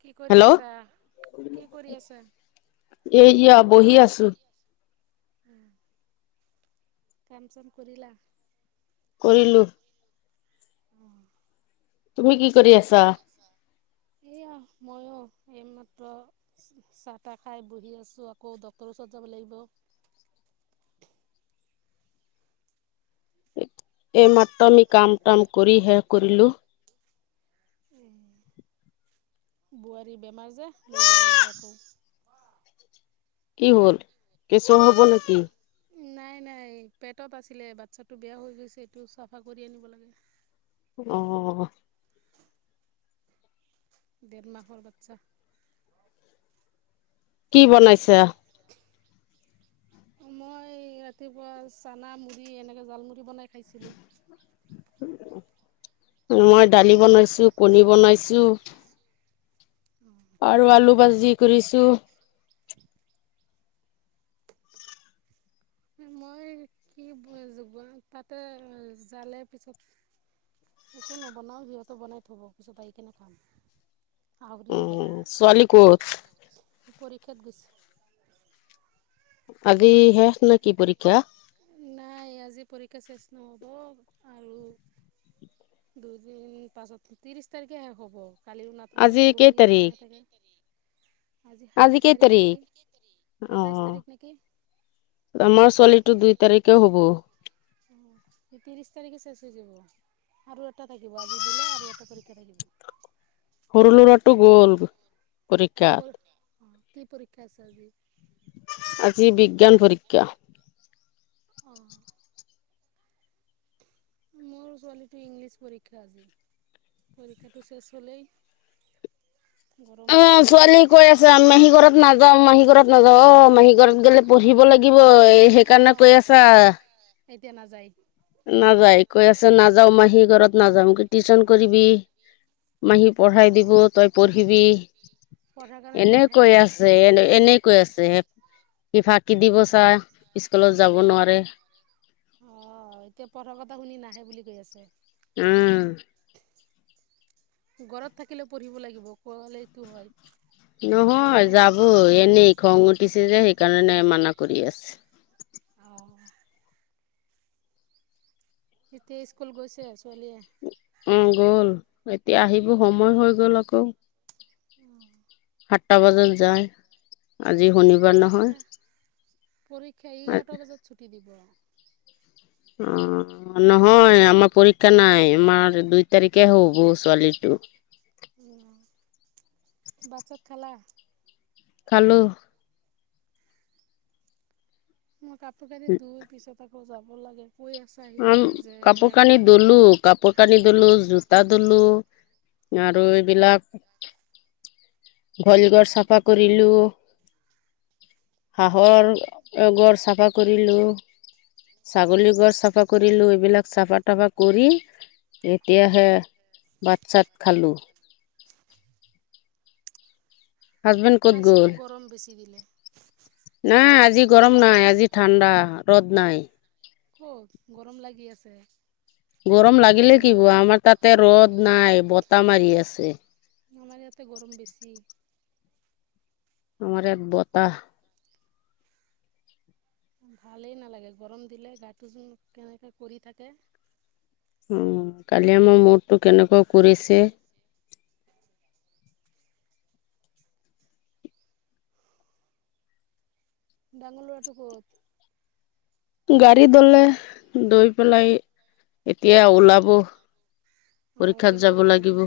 কি কৰি হেল্ল' আছা? কি কৰি আছা? এই ই, বহি আছো। উম, কাম চাম কৰিলা? কৰিলো। [unintelligible] কি কৰি আছা? এয়া মইও এইমাত্ৰ চাহ তাহ খাই বহি আছোঁ, আকৌ ডক্তৰৰ ওচৰত যাব লাগিব। এইমাত্ৰ আমি কাম তাম কৰি শেষ কৰিলো। উম, বোৱাৰী বেমাৰ যে লৈ যাব লাগে আকৌ। কি হ'ল কেঁচোৱা হ'ব নেকি। নাই নাই পেটত আছিলে। বাচ্ছাটো বেয়া হৈ গৈছে এইটো চাফা কৰি আনিব লাগে। অ, ডেৰ মাহৰ বাচ্ছা। কি মানে? [inaudible] মই ৰাতিপুৱা চানা মুড়ি এনেকৈ জালমুড়ি বনাই খাইছিলোঁ। মই দালি বনাইছো কণী বনাইছো। আৰু আলু ভাজি কৰিছোঁ। মই কি [unintelligible] তাতে জালে পিছত। একো নবনাওঁ সিহঁততে বনাই থ'ব পিছত আহ কেনে খাম। আহৰিয়ে উম বনাব, ছোৱালী ক'ত পৰীক্ষাত গৈছে। আজি শেষ নেকি পৰীক্ষা? নাই আজি পৰীক্ষা চেষ নহ'ব আৰু দুদিন পাছত তিৰিশ তাৰিখে শেষ হ'ব। কালিও নাথাকে আজি কেই পৰহিত তাৰিখ নাথাকে। আজি সাতাইছ তাৰিখ নেকি, অ সাতাইছ তাৰিখ নেকি? আমাৰ ছোৱালীটো দুই তাৰিখে হ'ব। অ, এই তিৰিশ তাৰিখে শেষ হৈ যাব। আৰু এটা থাকিব আজি দিলে আৰু এটা পৰীক্ষা থাকিব। সৰু ল'ৰাটো গ'ল পৰীক্ষা। অ, কি পৰীক্ষা আছে আজি? আজি বিজ্ঞান পৰীক্ষা। অ, মোৰ ছোৱালীটো ইংলিছ পৰীক্ষা আজি পৰীক্ষাটো শেষ হ'লেই। গৰম অ, বন্ধ দিব। ছোৱালী কৈ আছে আহী ঘৰত নাযাও মাহী ঘৰত নাযাও অ, মাহী ঘৰত গেলে পঢ়িব লাগিব। লাগিব এই সেইকাৰণে কৈ আছা আ এতিয়া নাযায়। নাযায় কৈ আছে নাযাও মই সি ঘৰত নাযাওঁ কি টিউশচন কৰিবি। মাহী পঢ়াই দিব অ', তই পঢ়িবি, পঢ়াৰ কাৰণে নাহে অ', এনেকৈ আছে। এনে এনেকৈ আছে কি ফাকি দিব চা, স্কুলত যাব নোৱাৰে। অ, এতিয়া পঠৰ কথা শুনি নাহে বুলি কৈ আছে। উম, ঘৰত থাকিলে পঢ়িব লাগিব ক'ৱালেটো হয়। যে ঘৰত নহয় থাকিলে যাব পঢ়িব অ', এনেই খং উঠিছে যে সেইকাৰণে মানা, কৰি আছে। অ, তেতিয়া স্কুল গৈছে ছোৱালীয়ে? অ, গ'ল এতিয়া আহিব সময় হৈ গ'ল আকৌ। উম, সাতটা বজাত যায়। আজি শনিবাৰ পৰীক্ষা, নহয় পৰীক্ষা এঘাৰটা বজাত ছুটি দিব। অ'। নহয় আমাৰ পৰীক্ষা নাই, আমাৰ দুই তাৰিখে হ'ব ছোৱালীৰটো। অ' ভাত‌ চাত খালা? খালোঁ। মই কাপোৰ কানি ধই পিছত আকৌ যাব লাগে কৈ আছে। আহি উম, কেনে যে কাপোৰ এনেকা কানি এনেকা কথা ধলো, কাপ কাপোৰ কানি ধুলোঁ, জোতা ধুলোঁ আৰু এইবিলাক গইলঘৰ চাফা কৰিলোঁ। হাঁহৰ ঘৰ চাফা কৰিলোঁ। ছাগলীৰ ঘৰ চাফা কৰিলোঁ, এইবিলাক চাফা তাফা কৰি‌ এতিয়াহে বাত চাত খালোঁ। হাজবেণ্ড ক'ত আজিও গ'ল? গৰম বেছি দিলে নাই আজি গৰম নাই, আজি ঠাণ্ডা, ৰ'দ নাই। ক'ত গৰম লাগি আছে। গৰম ৰ'দ লাগিলে কম কিহ'ব, হ'লেও আমাৰ তাতে ৰ'দ নাই, বতাহ মাৰি আছে। আমাৰ ইয়াতে গৰম বেছি। আমাৰ ইয়াত বতাহ। ভালেই নালাগে, গৰম দিলে গাটো যেন কেনেকা কৰি থাকে। উম, কালি আমাৰ মূৰটো কেনেকুৱা কৰিছে। [inaudible] ডাঙৰ ল'ৰাটো ক'ত? গাড়ী দলে দৈ পেলাই এয়া ওলাব। অ' পৰীক্ষাত ভিনদেউ যাব ক'ত? লাগিব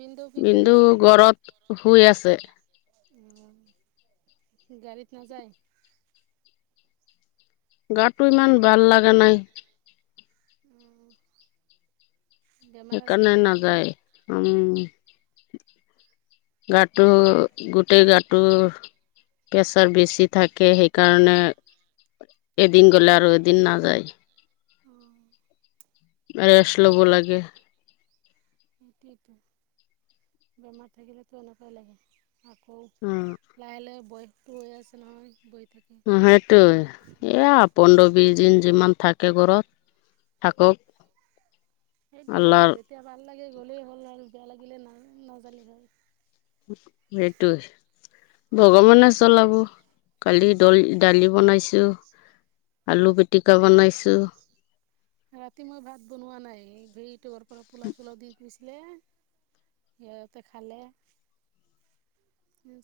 ভিনদেউ কি কৰি কিন্তু আছে? ঘৰত এই শুই আছে ঘৰত শুই আছে। উম, গাড়ীত নাযায়? গাটো ইমান ভাল লাগা নাই। উম। সেইকাৰণে নাযায়। উম, গাটো গোটেই গাটো প্ৰেছাৰ বেছি থাকে সেইকাৰণে এদিন গ'লে আৰু এদিন নাযায়। অঁ ৰেষ্ট ল'ব লাগে। সেইটোৱেতো বেমাৰ থাকিলেতো এনেকুৱাই লাগে আকৌ। উম। লাহে লাহে বয়সটো হৈ আছে নহয়, বৈ থাকে। অ' সেইটোই। এইয়া পোন্ধৰ, বিছদিন যিমান থাকে ঘৰত থাকক। সেইটোয়তো আল্লাৰ তেতিয়া ভাল লাগে গ'লেই হ'ল আৰু বেয়া লাগিলে ন' নাজালি হয়। সেইটোই। ভগৱানে চলাব। কালি ডল ডালি বনাইছোঁ। আলু পিটিকা বনাইছোঁ। ৰাতি মই ভাত বনোৱা নাই, হেউটোবৰপৰা পোলাও চোলাও দি দিছিলে। সিহঁতে খালে।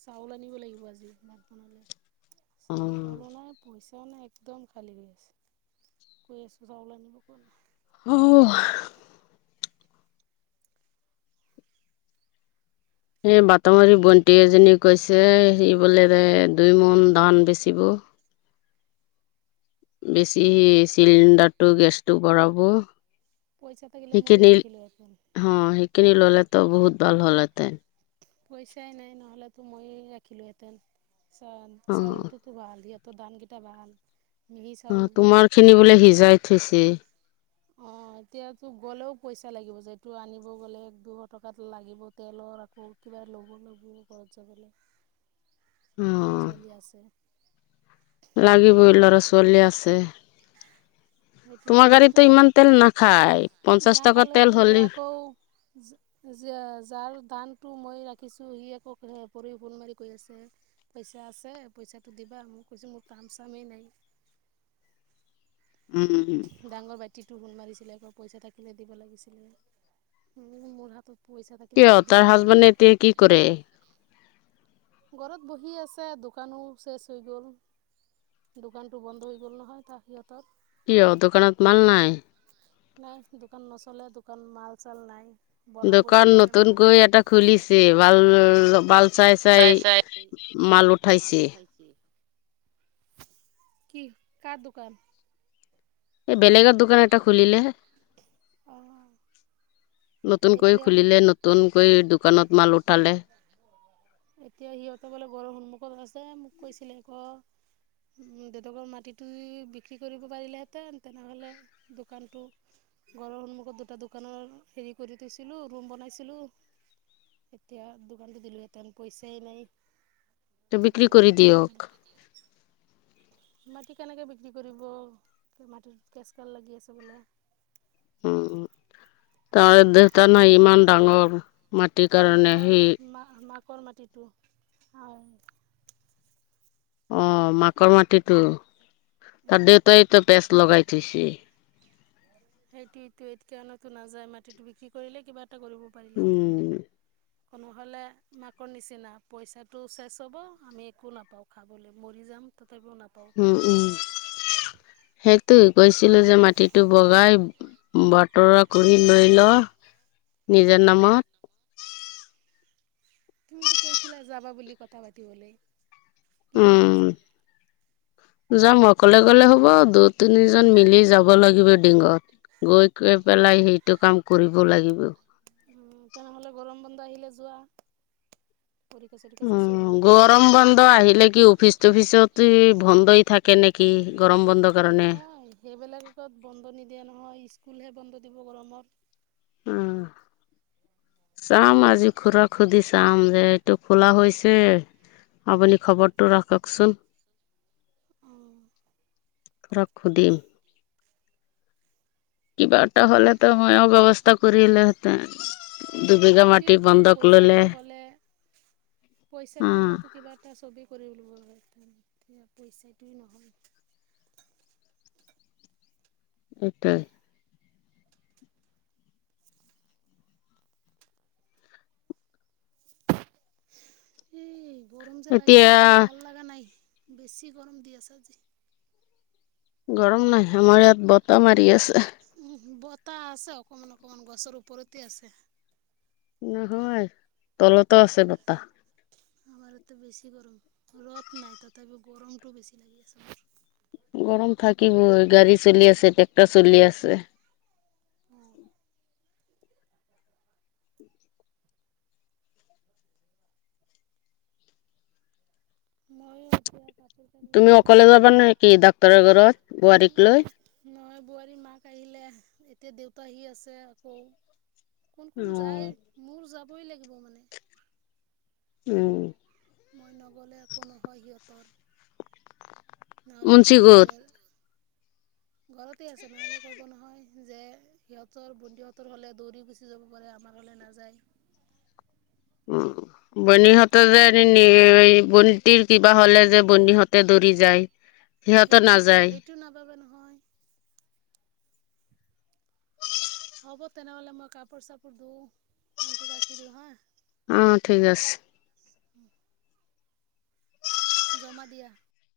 চাউল আনিব লাগিব আজি ভাত বনালে। অ চাউল তাউলো নাই, পইচাও নাই, একদম খালী হৈ আছে। কৈ আছোঁ চাউল আনিব, ক না। অ' এই বাটামাৰী ভণ্টি এজনী কৈছে সি বোলে দুই মন ধান বেচিব। বেছি সি অঁ চিলিণ্ডাৰটো গেছটো ভৰাব। পইচা থাকিলে মৰি [unintelligible] সেইখিনি ৰাখিলো আপ অ', সেইখিনি ল'লেতো বহুত ভাল হ'ল হেঁতেন। পইচাই নাই নহ'লেতো ময়ে ৰাখিলো হেঁতেন চ- অ চাউলটো ভাল ইয়াতো দাম কেইটা ভাল। মিহি অ', চাউল তোমাৰ খিনি বোলে সিজাই থৈছে। অ', এতিয়াতো গ'লেও পইচা লাগিব, যেটো আনিব গ'লে এক দুশ টকাত লাগিব। তেলৰ আকৌ কিবা ল'ব লাগবো ঘৰত যাবলে। [unintelligible] অ ল'ৰা ছোৱালী আছে। লাগিবই ল'ৰা ছোৱালী আছে। সেইটোতো তোমাৰ গাড়ীতো সেইটোতো ইমান তেল নাখায় পঞ্চাশ টকা নাখালে তেল তো হ'লে আকৌ যে যাৰ দানটো মই ৰাখিছোঁ সি একৌ পৰি ফন মাৰি কৈ আছে পইচা আছে পইচাটো দিবা মই কৈছোঁ মোৰ কাম চামেই নাই। উম, উম, উম। ডাঙৰ ভাইটিটো ফোন মাৰিছিলে এপ পইচা থাকিলে দিব লাগিছিলে, মোৰ হাতত পইচা কিয় থাকিলেতো দি তাৰ হাজবেণ্ডে এতিয়া কি দিলোহেঁতেন। কৰে ঘৰত বহি আছে দোকানো চেচ হৈ গ'ল। দোকানটো বন্ধ হৈ গ'ল নহয় তাৰ সিহঁতৰ। কিয় দোকানত মাল নাই? নাই দোকান নচলে দোকান মাল চাল নাই। বনাবই দোকান নোৱাৰে মাল নতুনকৈ নতুন এটা খুলিছে বাল চলিছে ভাল চাই চাই মাল উঠাইছে। কি কাৰ দোকান? এই বেলেগৰ দোকান এটা খুলিলে। অ নতুনকৈ এতিয়া খুলিলে, নতুনকৈ দোকানত মাল উঠালে। এতিয়া সিহঁতে বোলে ঘৰৰ সন্মুখত আছে মোক কৈছিলে আকৌ দেউতাকৰ মাটিটো বিক্ৰী কৰিব পাৰিলেহেঁতেন তেনেহ'লে দোকানটো, ঘৰৰ সন্মুখত দুটা দোকানৰ হেৰি কৰি থৈছিলোঁ ৰুম বনাইছিলোঁ এতিয়া দোকানটো দিলোঁহেতেন, পইচাই নাই। ত' বিক্ৰী এতিয়া কৰি কি কৰিম দিয়ক। মাটি কেনেকৈ বিক্ৰী কৰিব? মাটিত কেচ কাল লাগি আছে বোলে। উ, তাৰ দেউতা নাই ইমান ডাঙৰ মাটিৰ কাৰণে সি ম মাক কৰ মাটিটো আৰু অ', মাকৰ মাটিটো তাৰ দেউতাইতো পেষ্ট লগাই থৈছে। সেইটোৱেটো তেওঁলোকো নাযায় মাটিতো বিক্ৰী কৰিলে কিবা এটা কৰিব পৰিলেহেঁতন। উম ক নোহ'লে মাকৰ নিচিনা পইচাটো চেচ হ'ব আমি একো নাপাওঁ। খাবলৈ মৰি যাম তথাপিও নাপাওঁ। উ, উ, সেইটোৱে কৈছিলোঁ যে মাটিটো বগাই বটৰা কৰি লৈ ল নিজৰ নামত তুমিতো কৈছিলা যাবা বুলি কথা পাতিবলৈ, কি হ'ল উম পিছত? যাম অকলে গ'লে হ'ব দুই তিনিজন মিলি যাব লাগিব ডিংগত গৈ গৈ পেলাই সেইটো কাম কৰিব লাগিব। উ, তেনেহ'লে গৰম বন্ধ আহিলে যোৱা। পৰীক্ষা চৰীক্ষা চেছ হৈ উম লওঁক ল'ৰা গৰম ছোৱালী বন্ধ আহিলে কি অফিচ চফিচত বন্ধই থাকে নে কি গৰম বন্ধৰ কাৰণে। হয় সেইবিলাক ত বন্ধ নিদিয়ে নহয় স্কুলহে বন্ধ দিব গৰমত। উম, চাম আজি খুৰা খুধি চাম যে এইটো খোলা হৈছে! আপুনি খবৰটো ৰাখকচোন। অ, খুৰাক খুদিম। কিবা এটা চোৱা হলেতো মই ব্যৱস্থা কৰিলে দুবিঘা মাটি সেইটোৱেতো বন্ধ কৰি লৈলে। পইচাটো হ'লে পইচাটো হ'লেতো কিবা এটা ছবি কৰি উলিবয়া পইচাটোে নহয়। [inaudible] এই গৰম যে লাগি এতিয়া আছে ভাল লগা নাই বেছি গৰম দি আছে আজি। গৰম নাই আমাৰ ইয়াত বতাহ মাৰি আছে। উম, বতাহ আছে অকমান অকমান গছৰ ওপৰতে আছে। বতাহ নহয়, তলতো আছে বতাহ। আমাৰতো বেছি গৰম ৰদ নাই তথাপিও গৰমতটো বেছি লাগি আছে। গৰম থাকিবই গাড়ী চলি আছে ট্ৰেক্টৰ চলি আছে। উ, মই এতিয়া [inaudible] তুমি ধুম অকলে যাবা নেকি ডাক্তৰৰ ঘৰত বোৱাৰীক লৈ? নহয় বোৱাৰী মাক আহিলে এতিয়া দেউতা আহি আছে আকৌ কোন অ' কোন যায় মোৰ যাবই লাগিব মানে। উম। মই নগ'লে একো নহয় সিহঁতৰ। নহ'লে মুঞ্চি ক'ব গোট যে ঘৰতেই আছে নহ'লে ক'ব নহয় যে সিহঁতৰ ভন্টিহঁতৰ হলে দৌৰি গুচি যাব পাৰে আমাৰ হলে নাযায়। উম, বনীহঁতে যে বন্তিৰ কিবা হলে যে বনীহঁতে দৌৰি যায়। [inaudible] সেইটোৱেটো নাযায় সেইটো নাপাবা নহয়। হ'ব তেনেহ'লে মই কাপোৰ চাপোৰ ধওঁ, ফোনটো ৰাখি দিওঁ হা। অ, ঠিক আছে। উম, জমা দিয়া।